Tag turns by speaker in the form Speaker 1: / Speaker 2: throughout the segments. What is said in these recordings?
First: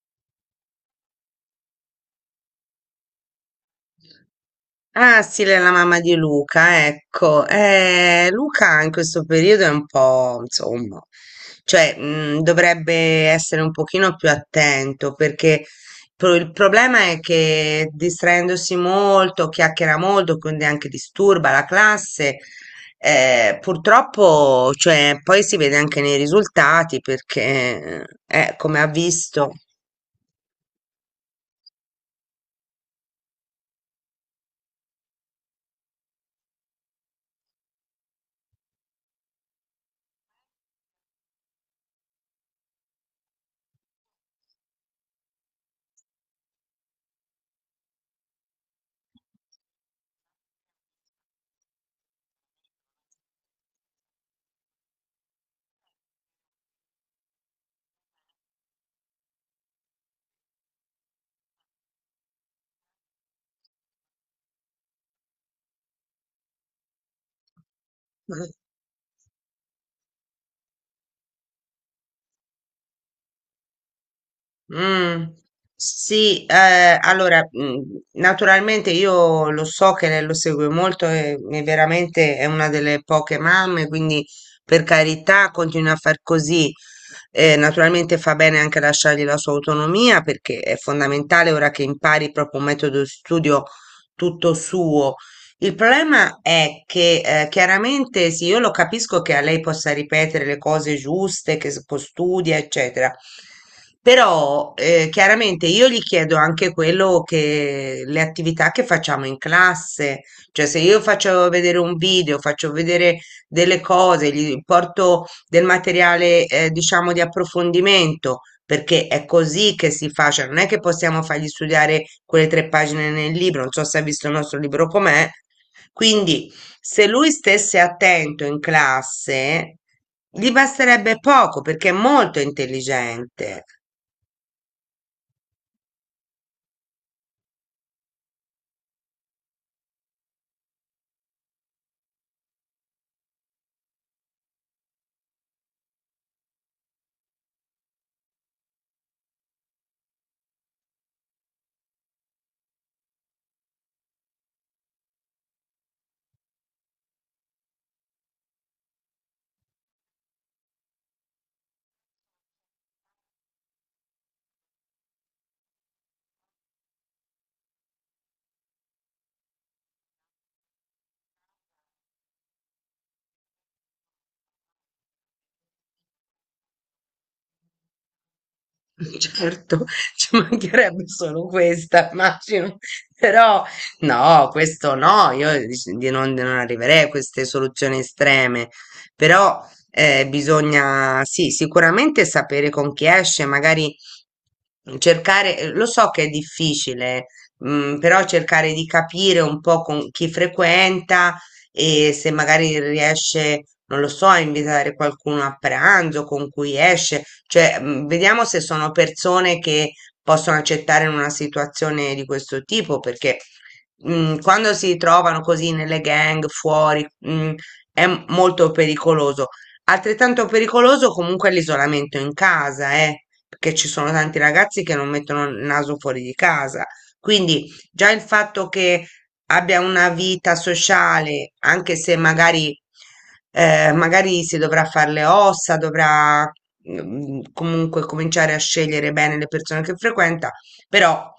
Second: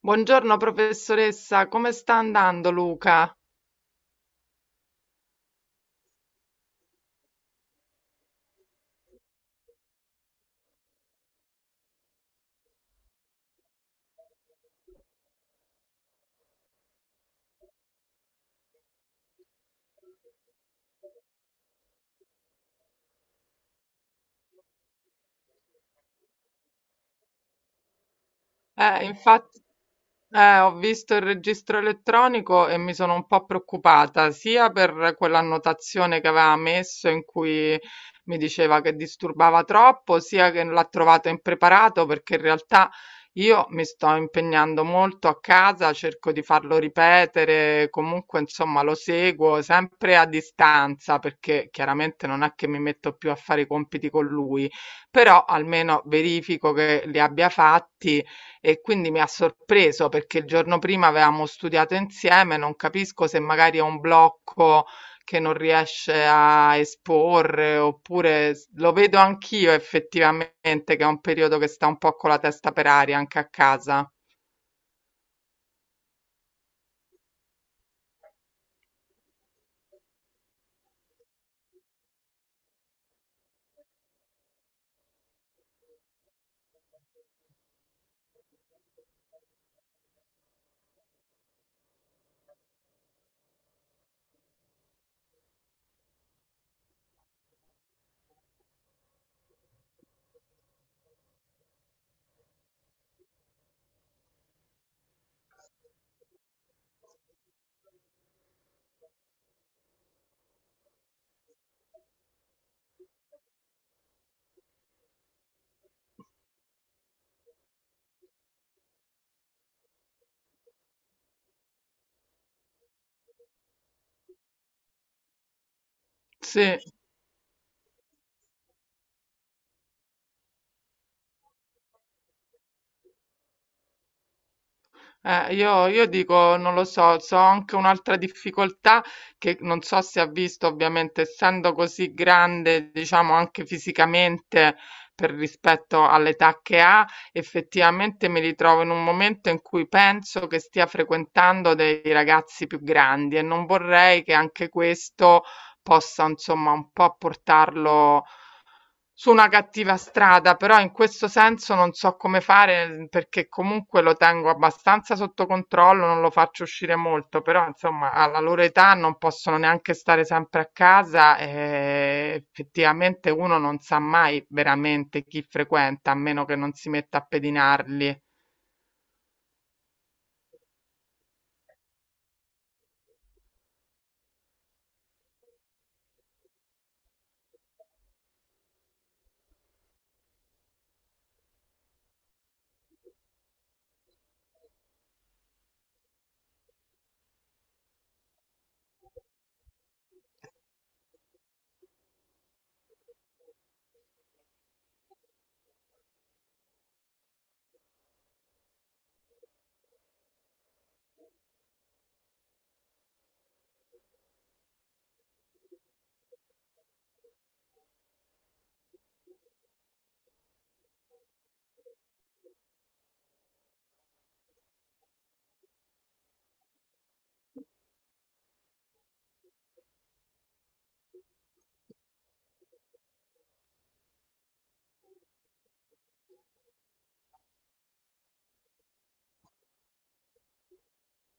Speaker 1: Buongiorno professoressa, come sta andando Luca?
Speaker 2: Ah, sì, lei è la mamma di Luca, ecco. Luca in questo periodo è un po', insomma, cioè, dovrebbe essere un pochino più attento perché il problema è che distraendosi molto, chiacchiera molto, quindi anche disturba la classe, purtroppo, cioè, poi si vede anche nei risultati perché, come ha visto.
Speaker 1: Infatti, ho visto il registro elettronico e mi sono un po' preoccupata, sia per quell'annotazione che aveva messo in cui mi diceva che disturbava troppo, sia che l'ha trovato impreparato, perché in realtà io mi sto impegnando molto a casa, cerco di farlo ripetere, comunque insomma lo seguo sempre a distanza, perché chiaramente non è che mi metto più a fare i compiti con lui, però almeno verifico che li abbia fatti e quindi mi ha sorpreso perché il giorno prima avevamo studiato insieme, non capisco se magari è un blocco che non riesce a esporre, oppure s- lo vedo anch'io effettivamente che è un periodo che sta un po' con la testa per aria anche a casa.
Speaker 2: Mm, sì, allora, naturalmente io lo so che lei lo segue molto e veramente è una delle poche mamme, quindi per carità continua a far così. Naturalmente fa bene anche lasciargli la sua autonomia perché è fondamentale ora che impari proprio un metodo di studio tutto suo. Il problema è che chiaramente sì, io lo capisco che a lei possa ripetere le cose giuste, che studia, eccetera, però chiaramente io gli chiedo anche quello che le attività che facciamo in classe, cioè se io faccio vedere un video, faccio vedere delle cose, gli porto del materiale diciamo di approfondimento, perché è così che si fa, cioè non è che possiamo fargli studiare quelle tre pagine nel libro, non so se ha visto il nostro libro com'è, quindi,
Speaker 1: Sì.
Speaker 2: se lui stesse attento in classe, gli basterebbe poco perché è molto intelligente.
Speaker 1: Io dico, non lo so, so anche un'altra difficoltà che non so se ha visto, ovviamente, essendo così grande, diciamo anche fisicamente per rispetto all'età che ha, effettivamente mi ritrovo in un momento in cui penso che stia frequentando dei ragazzi più grandi e non vorrei che anche questo possa, insomma, un po' portarlo su una cattiva strada, però in questo senso non so come fare, perché comunque lo tengo abbastanza sotto controllo, non lo faccio uscire molto, però insomma alla loro età non possono neanche stare sempre a casa e effettivamente uno non sa mai veramente chi frequenta, a meno che non si metta a pedinarli.
Speaker 2: Certo, ci mancherebbe solo questa, immagino, però no, questo no, io di non arriverei a queste soluzioni estreme, però bisogna, sì, sicuramente sapere con chi esce, magari cercare, lo so che è difficile, però cercare di capire un po' con chi frequenta e se magari riesce, non lo so, a invitare qualcuno a pranzo con cui esce, cioè, vediamo se sono persone che possono accettare in una situazione di questo tipo, perché quando si trovano così nelle gang fuori, è molto pericoloso. Altrettanto pericoloso comunque è l'isolamento in casa, perché ci sono tanti ragazzi che non mettono il naso fuori di casa. Quindi già il fatto che abbia una vita sociale, anche se magari, magari si dovrà fare le ossa, dovrà comunque cominciare a scegliere bene le persone che frequenta, però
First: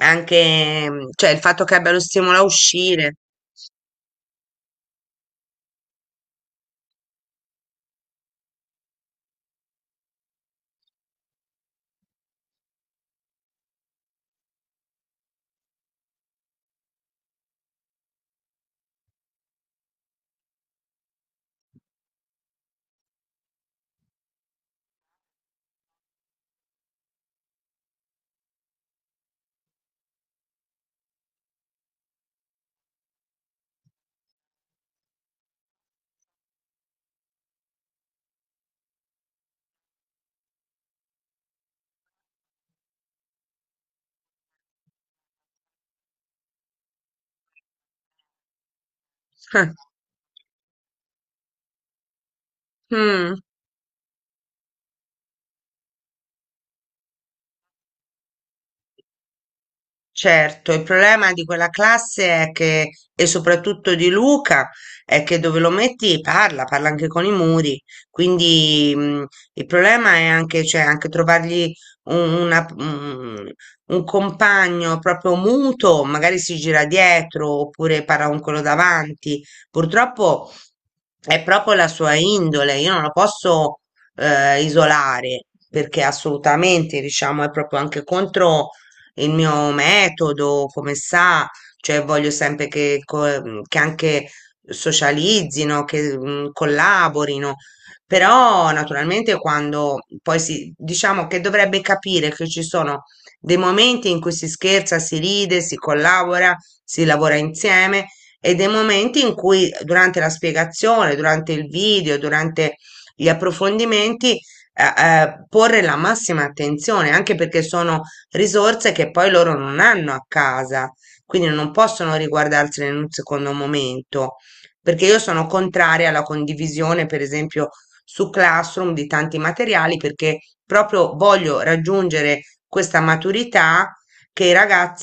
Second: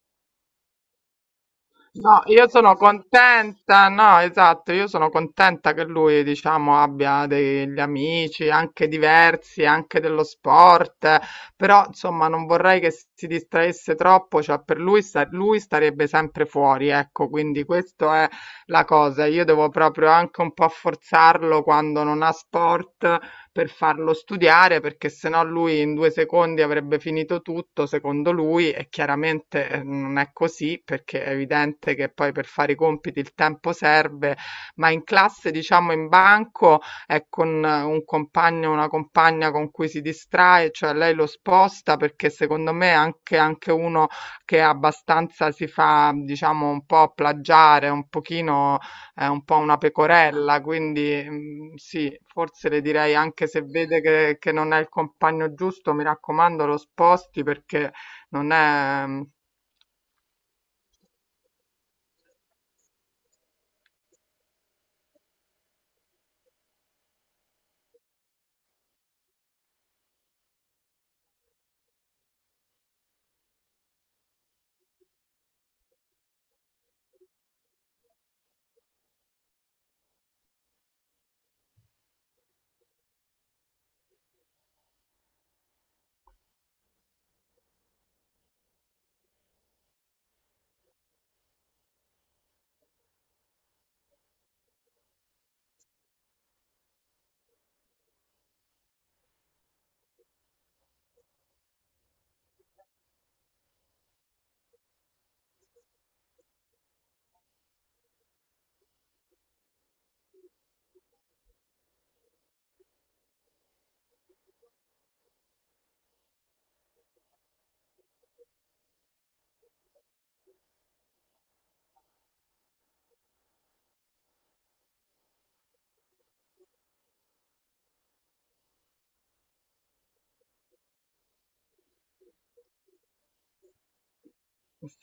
Speaker 2: anche, cioè, il fatto che abbia lo
Speaker 1: No,
Speaker 2: stimolo a
Speaker 1: io sono
Speaker 2: uscire.
Speaker 1: contenta, no, esatto, io sono contenta che lui, diciamo, abbia degli amici anche diversi, anche dello sport, però insomma non vorrei che si distraesse troppo, cioè per lui, sta- lui starebbe sempre fuori, ecco, quindi questa è la cosa, io devo proprio anche un po' forzarlo quando non ha sport, per farlo studiare perché sennò lui in due secondi avrebbe finito tutto, secondo lui, e chiaramente non è così perché è evidente che poi per fare i compiti il tempo serve, ma in classe, diciamo in banco, è con un compagno o una compagna con cui si distrae, cioè lei lo sposta perché secondo me anche uno che abbastanza si fa, diciamo, un po' plagiare, un pochino è un po' una pecorella, quindi mm, sì, forse le direi
Speaker 2: Mm.
Speaker 1: anche se vede che non è il compagno giusto, mi raccomando, lo sposti perché non è... Mm.
Speaker 2: Certo, il problema di quella classe è che, e soprattutto di Luca, è che dove lo metti parla, parla anche con i muri. Quindi, il problema è anche, cioè, anche trovargli un, una- un- un compagno proprio muto, magari si gira dietro oppure parla con quello davanti. Purtroppo è proprio la sua indole, io non lo posso, isolare perché assolutamente, diciamo, è proprio anche contro il mio metodo, come sa, cioè voglio sempre che, che anche socializzino, che collaborino, però naturalmente quando poi si, diciamo che dovrebbe capire che ci sono dei momenti in cui si scherza, si ride, si collabora, si lavora insieme e dei momenti in cui durante la spiegazione, durante il video, durante gli approfondimenti, porre la massima attenzione, anche perché sono risorse che poi loro non hanno a casa, quindi non possono riguardarsene in un secondo momento, perché io sono contraria alla condivisione, per esempio, su Classroom di tanti materiali, perché proprio voglio raggiungere questa maturità che i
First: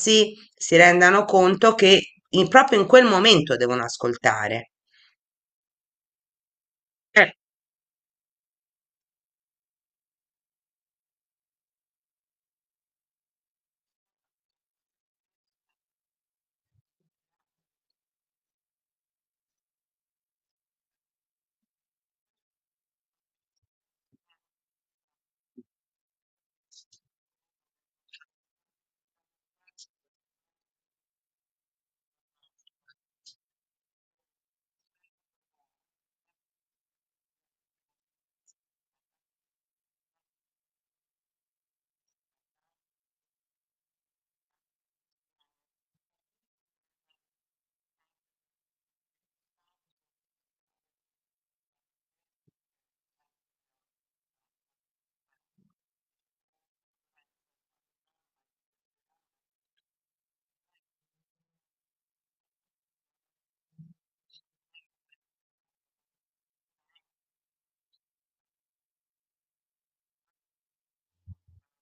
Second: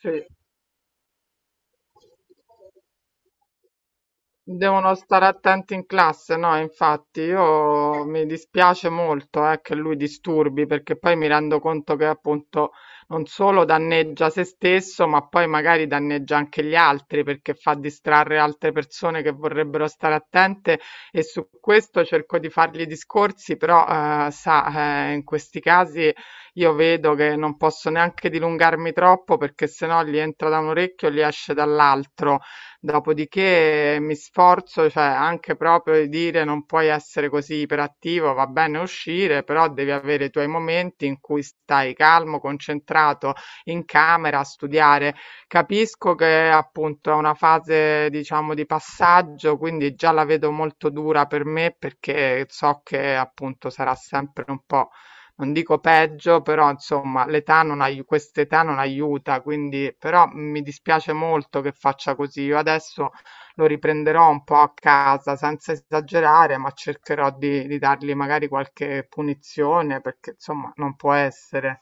Speaker 1: Sì.
Speaker 2: si rendano conto che proprio in quel momento devono ascoltare.
Speaker 1: Devono stare attenti in classe, no, infatti io mi dispiace molto che lui disturbi perché poi mi rendo conto che appunto non solo danneggia se stesso, ma poi magari danneggia anche gli altri perché fa distrarre altre persone che vorrebbero stare attente e su questo cerco di fargli discorsi, però sa, in questi casi io vedo che non posso neanche dilungarmi troppo perché sennò gli entra da un orecchio e gli esce dall'altro. Dopodiché mi sforzo, cioè anche proprio di dire non puoi essere così iperattivo, va bene uscire, però devi avere i tuoi momenti in cui stai calmo, concentrato in camera a studiare. Capisco che appunto è una fase, diciamo, di passaggio, quindi già la vedo molto dura per me perché so che appunto sarà sempre un po'. Non dico peggio, però insomma l'età non ai- quest'età non aiuta, quindi però mm, mi dispiace molto che faccia così. Io adesso lo riprenderò un po' a casa senza esagerare, ma cercherò di dargli magari qualche punizione perché insomma non può essere.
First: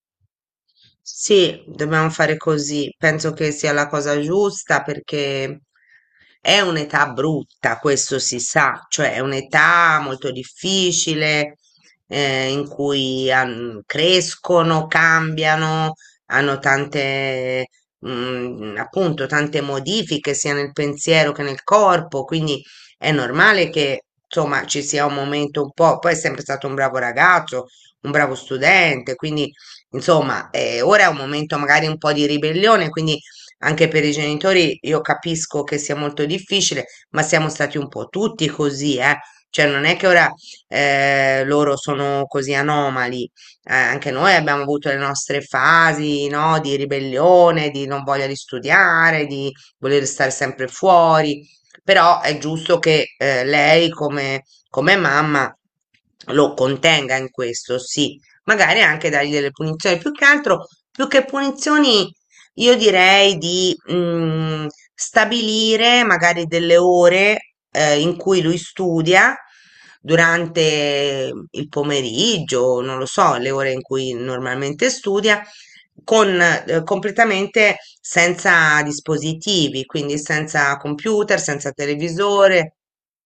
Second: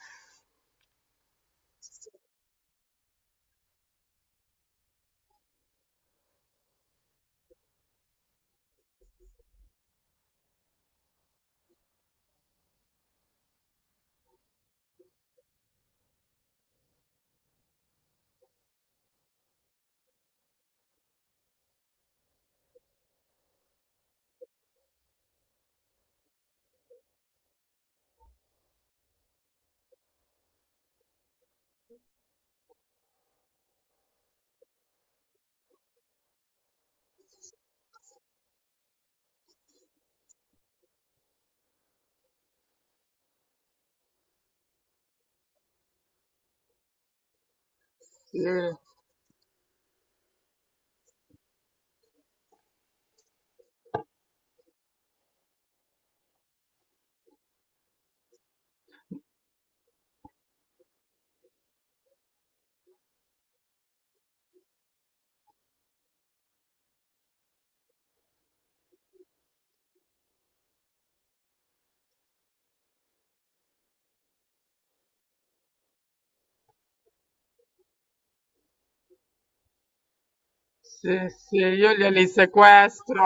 Speaker 2: Sì, dobbiamo fare così. Penso che sia la cosa giusta perché è un'età brutta, questo si sa, cioè è un'età molto difficile in cui crescono, cambiano, hanno tante, appunto, tante modifiche sia nel pensiero che nel corpo, quindi è normale che insomma ci sia un momento un po'. Poi è sempre stato un bravo ragazzo, un bravo studente, quindi insomma, ora è un momento magari un po' di ribellione, quindi anche per i genitori io capisco che sia molto difficile, ma siamo stati un po' tutti così, eh. Cioè, non è che ora loro sono così anomali. Anche noi abbiamo avuto le nostre fasi, no, di ribellione, di non voglia di
Speaker 1: Sì.
Speaker 2: studiare, di voler stare sempre fuori. Però è giusto che lei, come, come mamma, lo contenga in questo, sì magari anche dargli delle punizioni. Più che altro, più che punizioni, io direi di stabilire magari delle ore in cui lui studia durante il pomeriggio, non lo so, le ore in cui normalmente studia, con completamente senza dispositivi, quindi senza
Speaker 1: Sì,
Speaker 2: computer,
Speaker 1: sì,
Speaker 2: senza
Speaker 1: io glieli
Speaker 2: televisore.
Speaker 1: sequestro,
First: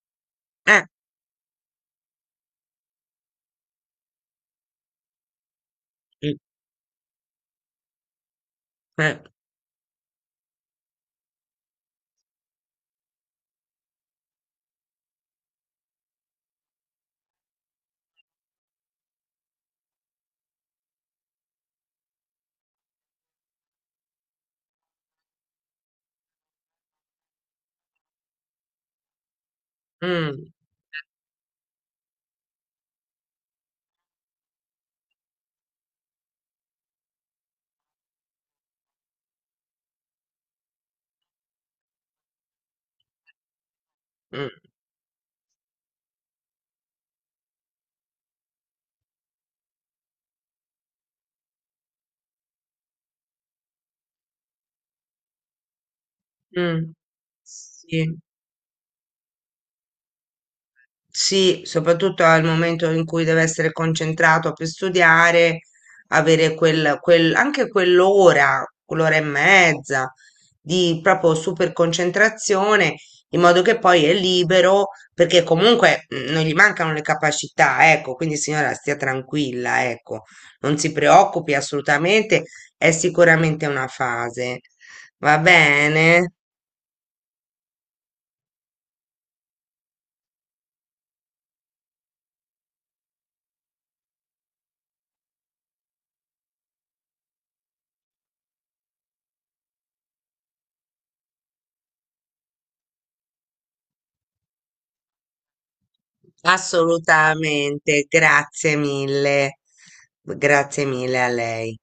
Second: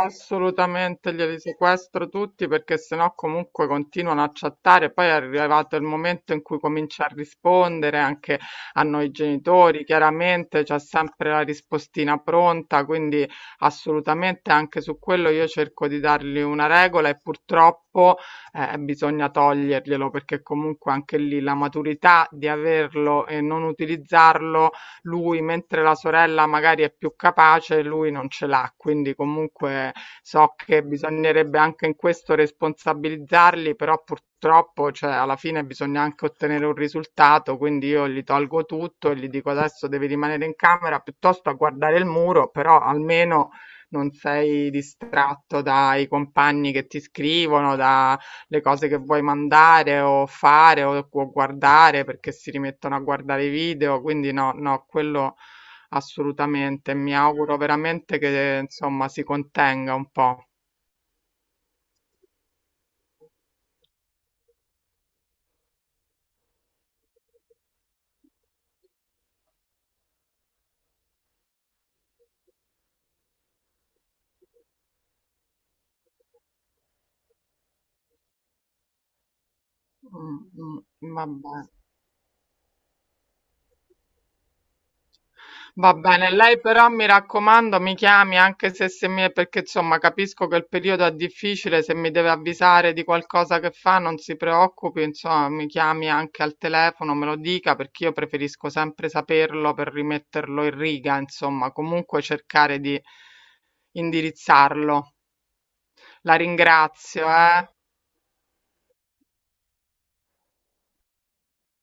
Speaker 2: Eh,
Speaker 1: assolutamente glieli sequestro tutti perché sennò comunque continuano a chattare. Poi è arrivato il momento
Speaker 2: mm,
Speaker 1: in cui comincia a rispondere anche a noi
Speaker 2: eh,
Speaker 1: genitori, chiaramente c'è sempre la rispostina pronta, quindi assolutamente anche su quello io cerco di dargli una regola e purtroppo bisogna toglierglielo perché comunque anche lì la maturità di averlo e non utilizzarlo lui, mentre la sorella magari è più capace, lui non ce l'ha. Quindi comunque
Speaker 2: mm,
Speaker 1: so che bisognerebbe anche in questo responsabilizzarli, però purtroppo, cioè, alla fine bisogna anche ottenere un risultato, quindi io gli tolgo tutto e gli dico adesso devi rimanere in camera piuttosto a guardare il muro, però almeno non
Speaker 2: mm,
Speaker 1: sei distratto dai compagni che ti scrivono, da le cose che vuoi mandare o fare o guardare perché si rimettono a guardare i video, quindi no, no, quello
Speaker 2: mm.
Speaker 1: assolutamente. Mi auguro
Speaker 2: Sì.
Speaker 1: veramente che insomma si contenga un po'.
Speaker 2: Sì, soprattutto al momento in cui deve essere concentrato per studiare, avere quel, anche quell'ora, quell'ora e mezza di proprio super concentrazione, in modo che poi è libero, perché comunque non gli mancano le capacità, ecco, quindi signora stia tranquilla, ecco,
Speaker 1: Mm,
Speaker 2: non si
Speaker 1: mm,
Speaker 2: preoccupi
Speaker 1: vabbè.
Speaker 2: assolutamente, è sicuramente una fase. Va
Speaker 1: Va
Speaker 2: bene?
Speaker 1: bene, lei però mi raccomando, mi chiami anche se mi... perché insomma capisco che il periodo è difficile, se mi deve avvisare di qualcosa che fa non si preoccupi, insomma mi chiami anche al telefono, me lo dica perché io preferisco sempre saperlo per rimetterlo in riga, insomma comunque cercare di indirizzarlo. La ringrazio, eh.
Speaker 2: Assolutamente, grazie mille. Grazie mille a lei.